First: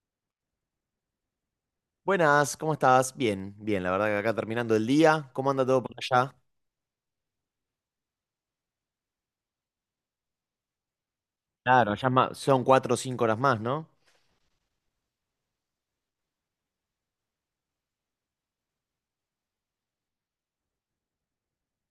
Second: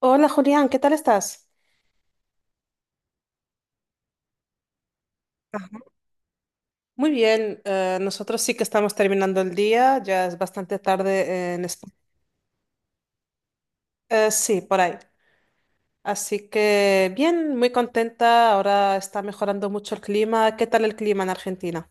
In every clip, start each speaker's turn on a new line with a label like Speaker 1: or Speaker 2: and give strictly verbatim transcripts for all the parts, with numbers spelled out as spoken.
Speaker 1: Hola Julián, ¿qué tal estás?
Speaker 2: Buenas, ¿cómo estás? Bien, bien, la verdad que acá terminando el día. ¿Cómo anda todo por allá?
Speaker 1: Muy bien, eh, nosotros sí que estamos terminando el día, ya es bastante tarde en España.
Speaker 2: Claro, ya es ma- son cuatro o cinco horas más, ¿no?
Speaker 1: Eh, sí, por ahí. Así que bien, muy contenta, ahora está mejorando mucho el clima. ¿Qué tal el clima en Argentina?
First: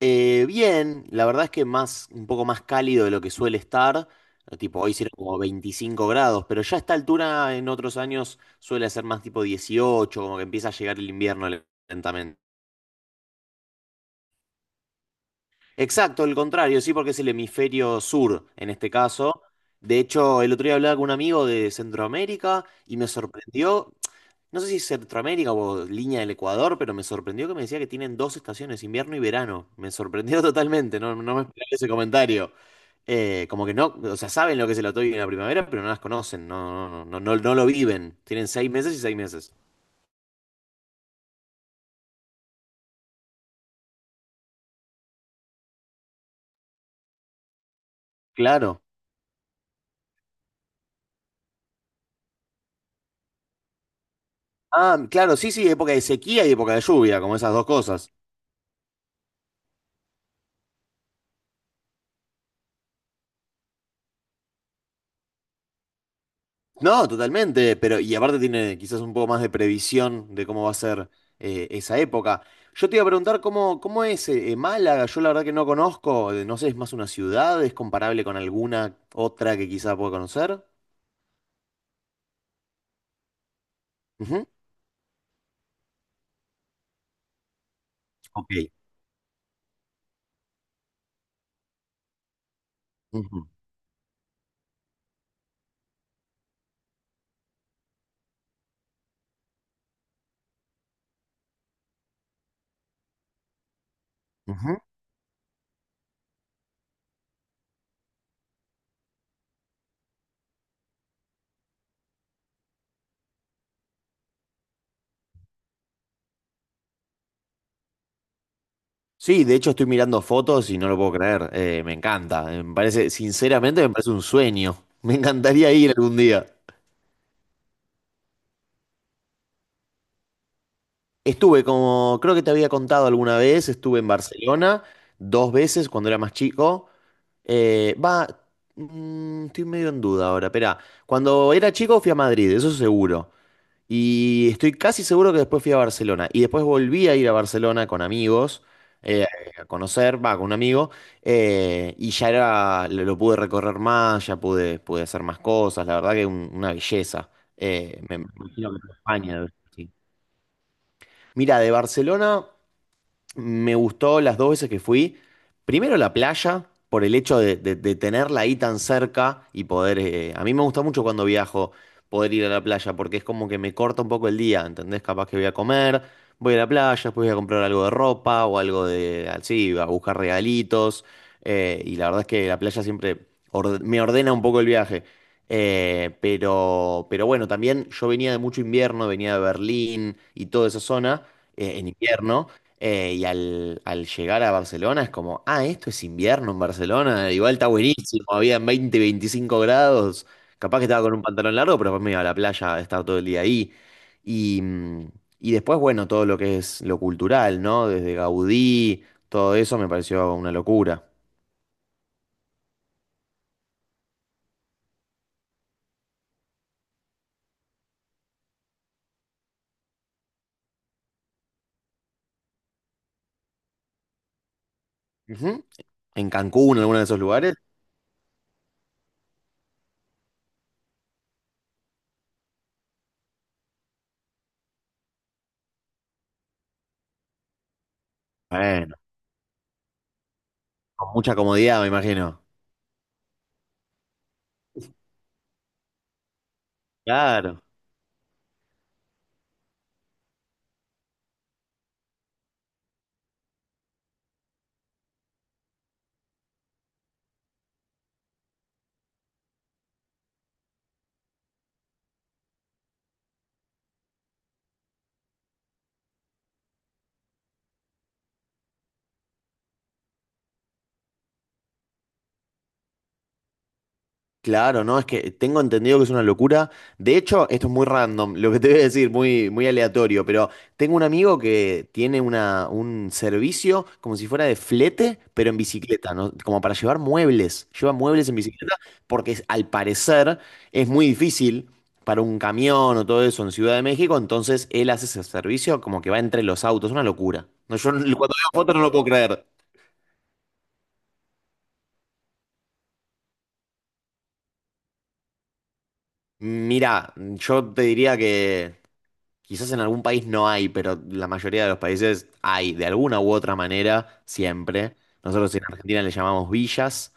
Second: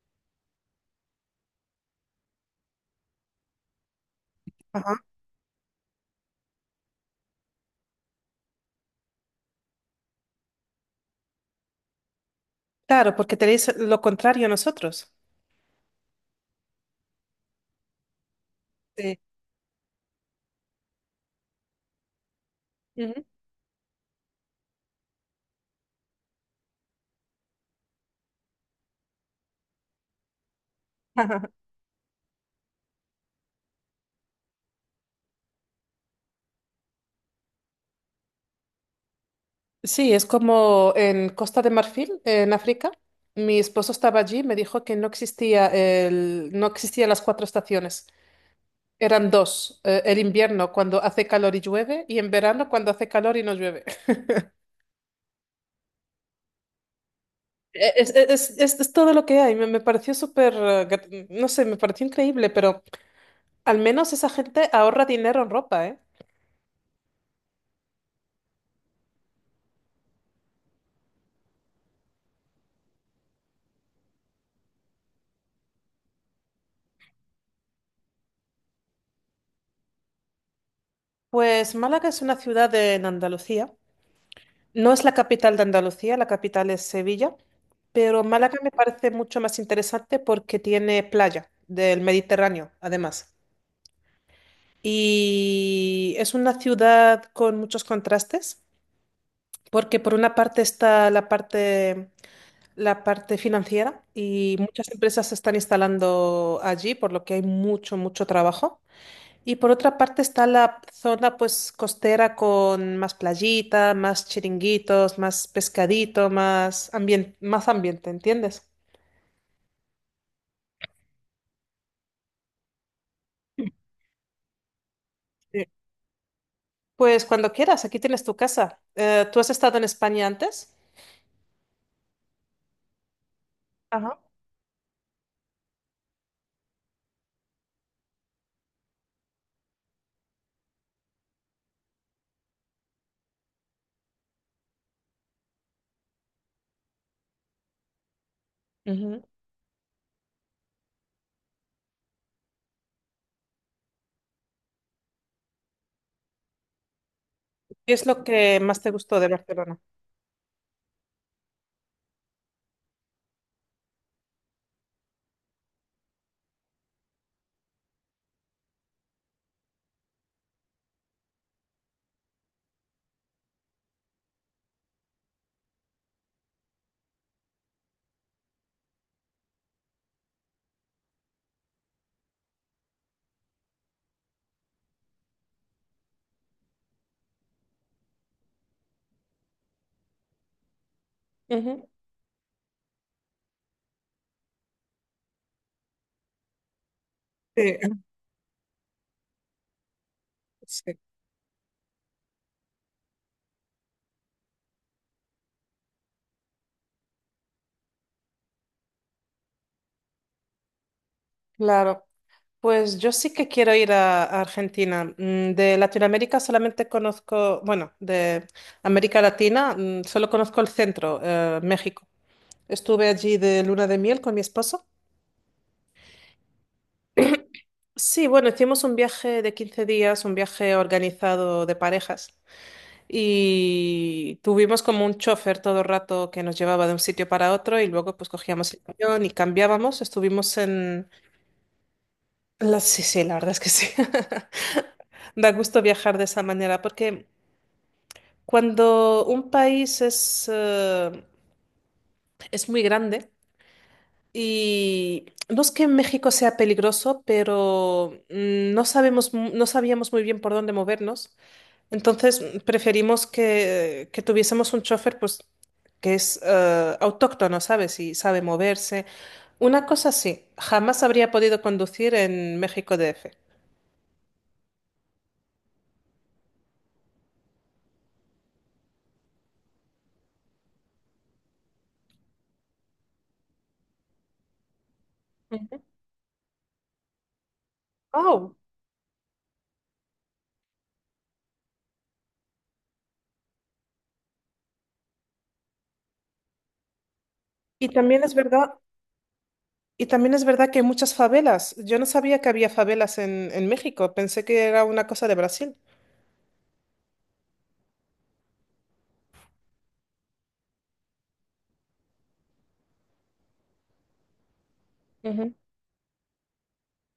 Speaker 2: Eh, bien, la verdad es que más, un poco más cálido de lo que suele estar. eh, Tipo,
Speaker 1: Ajá.
Speaker 2: hoy sirve como veinticinco grados, pero ya a esta altura en otros años suele ser más tipo dieciocho, como que empieza a llegar el invierno lentamente.
Speaker 1: Claro, porque tenéis lo contrario a nosotros.
Speaker 2: Exacto, el contrario, sí, porque es el hemisferio sur en este
Speaker 1: Sí.
Speaker 2: caso. De hecho, el otro día hablaba con un amigo de Centroamérica y me
Speaker 1: Ujú.
Speaker 2: sorprendió, no sé si es Centroamérica o línea del Ecuador, pero me sorprendió que me decía que tienen dos estaciones, invierno y verano. Me sorprendió totalmente, no, no me esperaba ese comentario. Eh, como que no, o sea, saben lo que es el otoño y la primavera, pero no las conocen, no, no, no, no, no no lo viven. Tienen seis meses y seis meses.
Speaker 1: Sí, es como en Costa de Marfil, en África. Mi esposo estaba allí, me dijo que no existía el, no existían las cuatro estaciones.
Speaker 2: Claro.
Speaker 1: Eran dos, eh, el invierno cuando hace calor y llueve y en verano cuando hace calor y no llueve.
Speaker 2: Ah, claro, sí, sí, época de sequía y época de lluvia, como esas dos
Speaker 1: Es,
Speaker 2: cosas.
Speaker 1: eh, es- es- es todo lo que hay, me, me pareció súper, eh, grat- no sé, me pareció increíble, pero al menos esa gente ahorra dinero en ropa, ¿eh?
Speaker 2: No, totalmente, pero y aparte tiene quizás un poco más de previsión de cómo va a ser eh, esa época. Yo te iba a preguntar cómo, cómo es eh, eh, Málaga. Yo la verdad que no conozco, eh, no sé, es más una ciudad, es comparable con alguna otra que quizás pueda conocer.
Speaker 1: Pues Málaga es una ciudad en Andalucía,
Speaker 2: Ujú.
Speaker 1: no es la capital de Andalucía, la capital es Sevilla, pero Málaga me
Speaker 2: Ok,
Speaker 1: parece mucho más interesante porque tiene playa del Mediterráneo, además.
Speaker 2: ujú,
Speaker 1: Y es una ciudad con muchos contrastes. Porque por una parte está la parte, la parte financiera y
Speaker 2: ujú.
Speaker 1: muchas empresas se están instalando allí, por lo que hay mucho, mucho trabajo. Y por otra parte está la zona pues costera con más playita, más chiringuitos, más pescadito, más ambien- más ambiente, ¿entiendes?
Speaker 2: Sí, de hecho estoy mirando fotos y no lo puedo creer, eh, me encanta, eh, me parece, sinceramente me parece un sueño, me
Speaker 1: Sí.
Speaker 2: encantaría ir algún día.
Speaker 1: Pues cuando quieras, aquí tienes tu casa. Eh, ¿tú has estado en España antes?
Speaker 2: Estuve, como creo que te había contado alguna vez, estuve en
Speaker 1: Ajá.
Speaker 2: Barcelona dos veces cuando era más chico. Eh, va, mm, estoy medio en duda ahora, espera. Cuando era chico fui a Madrid, eso seguro. Y estoy casi seguro que después fui a Barcelona. Y después volví a ir a Barcelona con amigos,
Speaker 1: Ujú.
Speaker 2: eh, a conocer, va, con un amigo. Eh, y ya era, lo, lo pude recorrer más, ya pude, pude hacer más cosas. La verdad que un- una belleza.
Speaker 1: ¿Qué
Speaker 2: Eh,
Speaker 1: es
Speaker 2: me
Speaker 1: lo
Speaker 2: me
Speaker 1: que
Speaker 2: imagino que
Speaker 1: más te gustó de
Speaker 2: España debe.
Speaker 1: Barcelona?
Speaker 2: Mira, de Barcelona. Me gustó las dos veces que fui. Primero la playa, por el hecho de, de- de tenerla ahí tan cerca y poder... eh, a mí me gusta mucho cuando viajo poder ir a la playa, porque es como que me corta un poco el día, ¿entendés? Capaz que voy a comer, voy a la playa, después voy a comprar algo de ropa o algo de... así, a buscar regalitos. Eh, y la verdad es que la playa siempre orde- me ordena un poco el viaje. Eh, pero, pero bueno, también yo venía de mucho invierno, venía de Berlín y toda esa zona eh,
Speaker 1: Ujú.
Speaker 2: en invierno. Eh, y al, al llegar a Barcelona es como, ah, esto es invierno en Barcelona, igual está
Speaker 1: Sí,
Speaker 2: buenísimo, habían veinte, 25 grados, capaz que
Speaker 1: sí.
Speaker 2: estaba con un pantalón largo, pero después me iba a la playa a estar todo el día ahí. Y, mm, y después, bueno, todo lo que es lo cultural, ¿no? Desde Gaudí, todo eso me pareció una locura.
Speaker 1: Claro. Pues yo sí que quiero ir a, a Argentina. Mm, de Latinoamérica solamente conozco, bueno, de América Latina mm, solo conozco el centro, eh, México. Estuve allí de luna de miel con mi esposo.
Speaker 2: Ujú. En Cancún, en alguno de esos lugares,
Speaker 1: Sí, bueno, hicimos un viaje de quince días, un viaje organizado de parejas y tuvimos como un chofer todo el rato que nos llevaba de un sitio para otro y luego pues cogíamos el
Speaker 2: bueno,
Speaker 1: avión y cambiábamos. Estuvimos en...
Speaker 2: con mucha comodidad, me imagino.
Speaker 1: La... Sí, sí, la verdad es que sí. Da gusto viajar de esa manera porque
Speaker 2: Claro.
Speaker 1: cuando un país es, eh, es muy grande y no es que México sea peligroso, pero mm, no sabemos, mu- no sabíamos muy bien por dónde movernos. Entonces mm, preferimos que, que tuviésemos un chofer pues, que es eh, autóctono, ¿sabes? Y sabe moverse. Una cosa sí, jamás habría podido conducir en México D F.
Speaker 2: Claro, no, es que tengo entendido que es una locura. De hecho, esto es muy random, lo que te voy a decir, muy, muy aleatorio, pero tengo un amigo que tiene una, un servicio como si fuera de flete, pero en
Speaker 1: Ujú.
Speaker 2: bicicleta, ¿no? Como para llevar muebles. Lleva muebles en
Speaker 1: Oh,
Speaker 2: bicicleta porque es- al parecer es muy difícil para un camión o todo eso en Ciudad de México. Entonces él hace ese servicio como que va entre los autos, es una locura. No,
Speaker 1: y
Speaker 2: yo no-
Speaker 1: también es
Speaker 2: cuando veo
Speaker 1: verdad,
Speaker 2: fotos no lo puedo creer.
Speaker 1: y también es verdad que hay muchas favelas. Yo no sabía que había favelas en, en México, pensé que era una cosa de Brasil.
Speaker 2: Mira, yo te diría que... Quizás en algún país no hay, pero la mayoría de los países hay, de alguna u otra manera, siempre. Nosotros
Speaker 1: Ujú.
Speaker 2: en Argentina le llamamos villas,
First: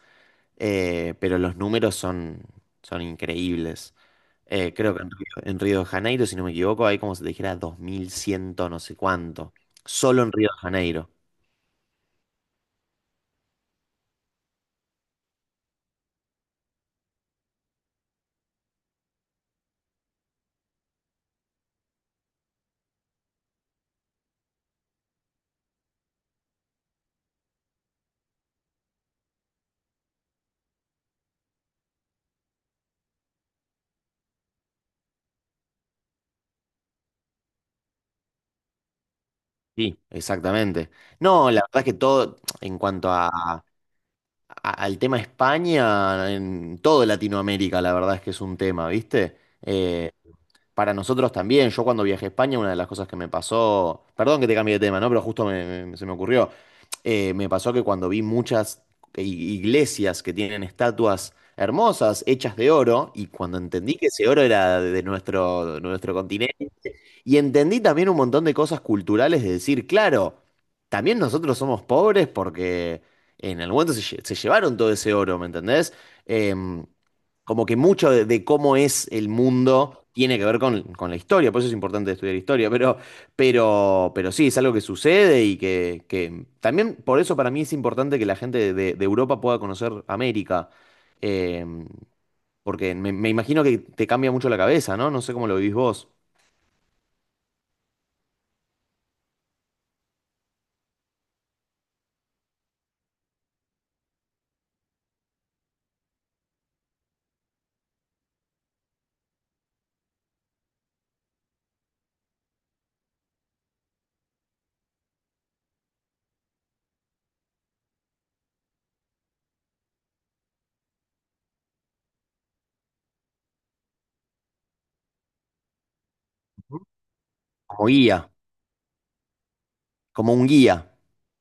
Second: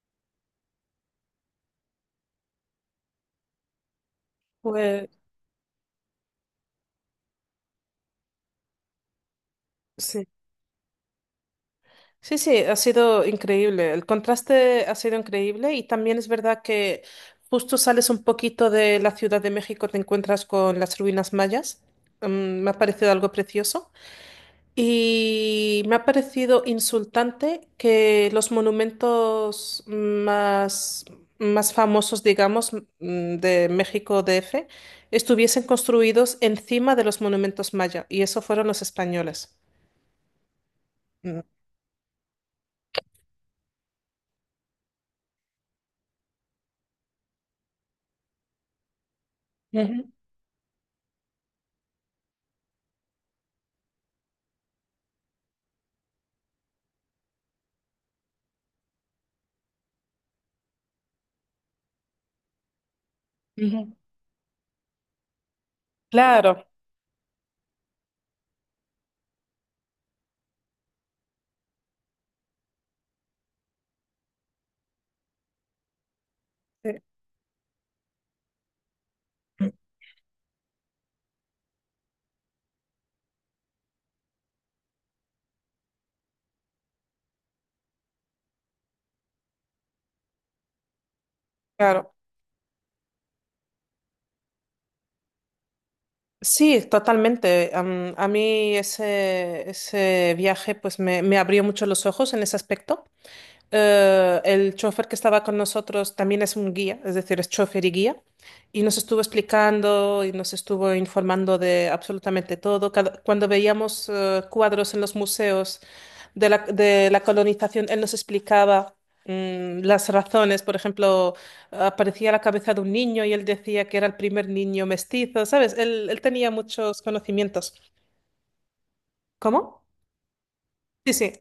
Speaker 2: eh, pero los números son, son increíbles. Eh, creo que en
Speaker 1: Pues
Speaker 2: Río, en Río de Janeiro, si no me equivoco, hay como se te dijera dos mil cien no sé cuánto. Solo
Speaker 1: sí,
Speaker 2: en Río de Janeiro.
Speaker 1: sí, sí, ha sido increíble. El contraste ha sido increíble y también es verdad que justo sales un poquito de la Ciudad de México, te encuentras con las ruinas mayas. Mm, me ha parecido algo precioso. Y me ha parecido insultante que los monumentos más, más famosos, digamos, mm, de México D F, estuviesen construidos encima de los monumentos maya, y eso fueron los españoles.
Speaker 2: Sí, exactamente.
Speaker 1: Mm.
Speaker 2: No, la verdad es que todo, en cuanto a, a- al tema España, en todo Latinoamérica, la verdad es que es un tema, ¿viste?
Speaker 1: Ujú,
Speaker 2: Eh, para nosotros también. Yo cuando viajé a España, una de las cosas que me pasó, perdón que te cambie de tema, ¿no? Pero justo me- me- se me ocurrió. Eh, me pasó que cuando vi muchas i- iglesias que tienen estatuas hermosas, hechas de oro, y cuando
Speaker 1: ujú.
Speaker 2: entendí que ese oro era de nuestro, nuestro,
Speaker 1: Claro,
Speaker 2: y entendí también un montón de cosas culturales de decir, claro, también nosotros somos pobres porque en algún momento se, lle- se llevaron todo ese oro, ¿me entendés? Em,
Speaker 1: eh,
Speaker 2: como que mucho de, de cómo es el mundo tiene que ver con, con la historia, por eso es importante estudiar historia, pero, pero, pero sí, es algo que sucede y que, que también por eso para mí es importante que la gente de, de Europa pueda conocer América. Em,
Speaker 1: claro.
Speaker 2: porque me, me imagino que te cambia mucho la cabeza, ¿no? No sé cómo lo vivís vos,
Speaker 1: Sí, totalmente. Am- a mí ese, ese viaje pues me, me abrió mucho los ojos en ese aspecto. Eh, el chofer que estaba con nosotros también es un guía, es decir, es chofer y guía, y nos estuvo explicando y nos estuvo informando de absolutamente todo. Cada- cuando veíamos eh, cuadros en los museos de la, de la colonización, él nos explicaba mm, las razones. Por ejemplo, aparecía la cabeza de un niño y él decía que era el primer niño mestizo, ¿sabes? Él, él tenía muchos conocimientos.
Speaker 2: como guía.
Speaker 1: ¿Cómo?
Speaker 2: Como un guía.
Speaker 1: Sí, sí.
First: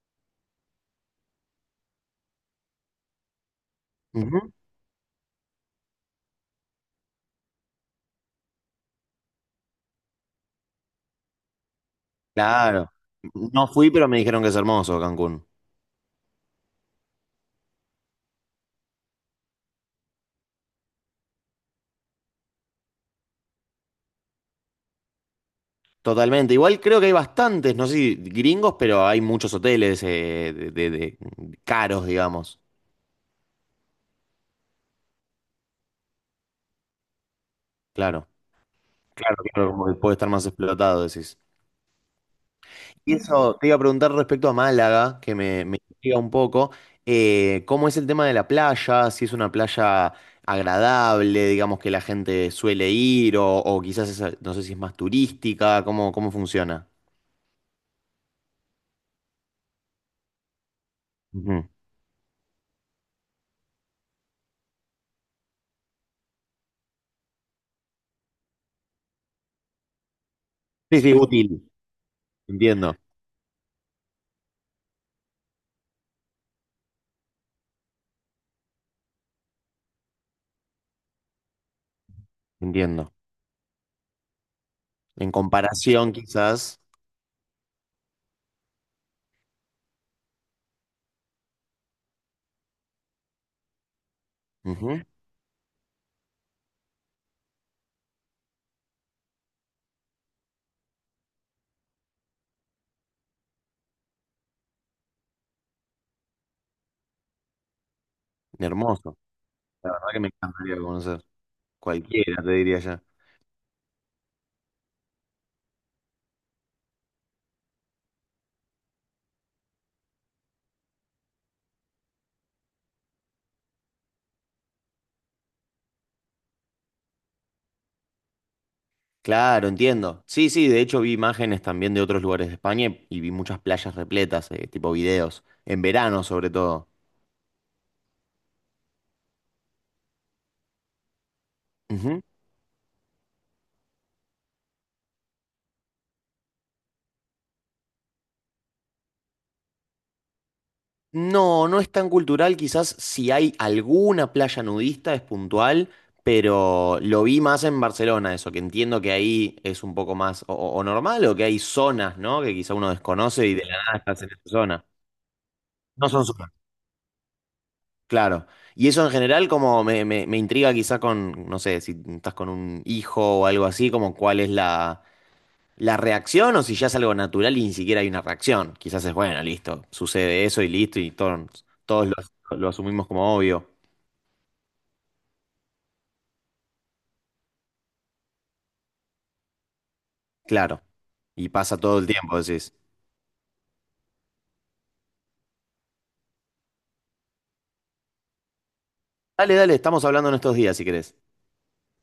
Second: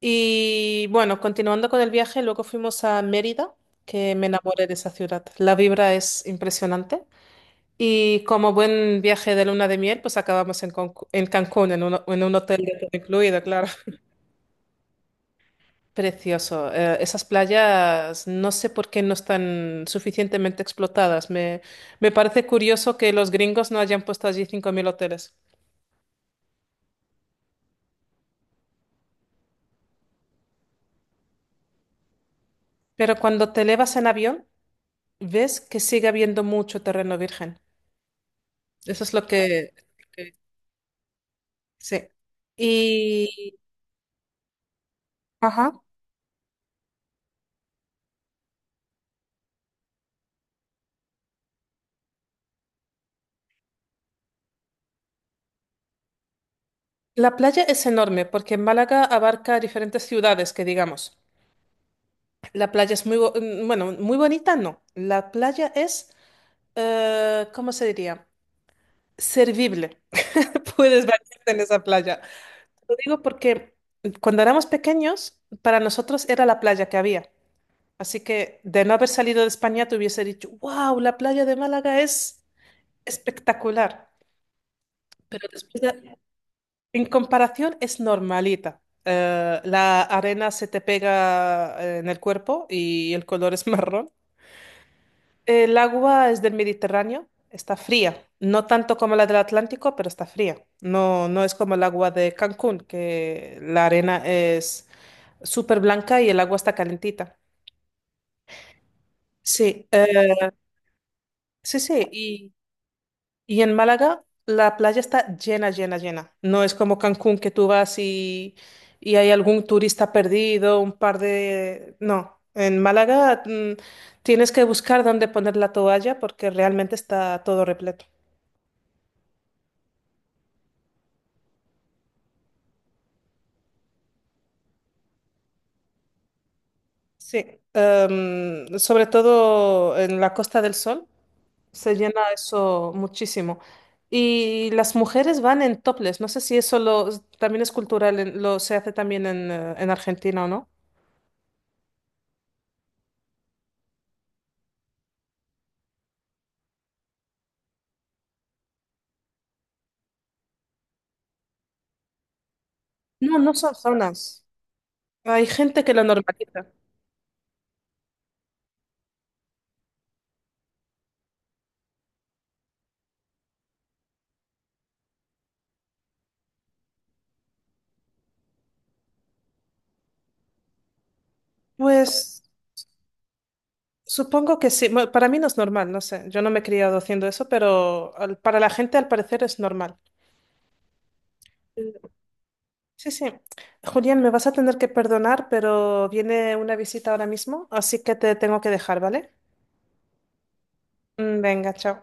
Speaker 1: Y bueno, continuando con el viaje, luego fuimos a Mérida, que me
Speaker 2: Ujú.
Speaker 1: enamoré de esa ciudad. La vibra es impresionante. Y como buen viaje de luna de miel, pues acabamos en, Concu- en Cancún, en un, en un hotel de todo
Speaker 2: Claro.
Speaker 1: incluido,
Speaker 2: No
Speaker 1: claro.
Speaker 2: fui, pero me dijeron que es hermoso Cancún.
Speaker 1: Precioso. Eh, esas playas no sé por qué no están suficientemente explotadas. Me, me parece curioso que los gringos no hayan puesto allí cinco mil hoteles.
Speaker 2: Totalmente. Igual creo que hay bastantes, no sé si gringos, pero hay muchos hoteles eh, de, de- de- caros, digamos.
Speaker 1: Pero cuando te elevas en avión, ves que sigue habiendo mucho terreno virgen.
Speaker 2: Claro.
Speaker 1: Eso es lo
Speaker 2: Claro, claro,
Speaker 1: que...
Speaker 2: como que puede estar más explotado, decís.
Speaker 1: Sí.
Speaker 2: Y eso
Speaker 1: Y,
Speaker 2: te iba a preguntar respecto a Málaga, que me,
Speaker 1: ajá.
Speaker 2: me intriga un poco. Eh, ¿cómo es el tema de la playa? Si es una playa agradable, digamos que la gente suele ir, o, o quizás es- no sé si es más turística, ¿cómo, cómo funciona?
Speaker 1: La playa es enorme porque Málaga abarca diferentes ciudades, que digamos. La playa es muy, bo- mm, bueno, muy bonita, no. La playa es, eh, ¿cómo se diría? Servible.
Speaker 2: Sí,
Speaker 1: Puedes
Speaker 2: sí,
Speaker 1: bañarte en
Speaker 2: útil.
Speaker 1: esa playa. Lo
Speaker 2: Entiendo,
Speaker 1: digo porque cuando éramos pequeños, para nosotros era la playa que había. Así que de no haber salido de España, te hubiese dicho, wow, la playa de Málaga es
Speaker 2: entiendo.
Speaker 1: espectacular.
Speaker 2: En
Speaker 1: Pero después
Speaker 2: comparación,
Speaker 1: de,
Speaker 2: quizás.
Speaker 1: En comparación es normalita. Eh, la arena se te pega eh, en el cuerpo y el color es marrón.
Speaker 2: Ujú,
Speaker 1: El agua es del Mediterráneo, está fría. No tanto como la del Atlántico, pero está fría. No, no es como el agua de Cancún, que la arena es súper blanca y el agua está calentita.
Speaker 2: hermoso.
Speaker 1: Sí,
Speaker 2: La verdad que me
Speaker 1: eh,
Speaker 2: encantaría conocer.
Speaker 1: sí, sí.
Speaker 2: Cualquiera, te
Speaker 1: Y
Speaker 2: diría ya.
Speaker 1: y en Málaga la playa está llena, llena, llena. No es como Cancún que tú vas y, y hay algún turista perdido, un par de... No, en Málaga mm, tienes que buscar dónde poner la toalla porque realmente está todo repleto.
Speaker 2: Claro, entiendo. Sí, sí, de hecho vi imágenes también de otros lugares de España y vi muchas playas repletas, eh, tipo videos. En verano, sobre todo.
Speaker 1: Sí, em, sobre todo en la Costa del Sol se llena eso muchísimo. Y las mujeres van en topless. No sé si eso lo, también es cultural, en- lo se hace también en, eh, en Argentina o no.
Speaker 2: No, no es tan cultural, quizás si hay alguna playa nudista es puntual, pero lo vi más en Barcelona, eso, que entiendo que ahí es un poco más o, o- o normal o que hay zonas, ¿no? Que quizá uno
Speaker 1: No,
Speaker 2: desconoce
Speaker 1: no
Speaker 2: y de
Speaker 1: son
Speaker 2: la nada estás en esa
Speaker 1: zonas.
Speaker 2: zona.
Speaker 1: Hay gente que lo
Speaker 2: No son zonas.
Speaker 1: normaliza.
Speaker 2: Claro. Y eso en general como me, me- me intriga quizá con, no sé, si estás con un hijo o algo así, como cuál es la, la reacción, o si ya es algo natural y ni siquiera hay una reacción. Quizás es, bueno, listo, sucede eso y listo y todos, todos lo as-
Speaker 1: Pues
Speaker 2: lo asumimos como obvio.
Speaker 1: supongo que sí. Bueno, para mí no es normal, no sé. Yo no me he criado haciendo eso, pero al- para la gente al parecer es normal.
Speaker 2: Claro. Y pasa todo el tiempo, decís.
Speaker 1: Sí, sí. Julián, me vas a tener que perdonar, pero viene una visita ahora mismo, así que te tengo que dejar, ¿vale?
Speaker 2: Dale, dale, estamos hablando en estos días, si querés.
Speaker 1: Mm, Venga, chao.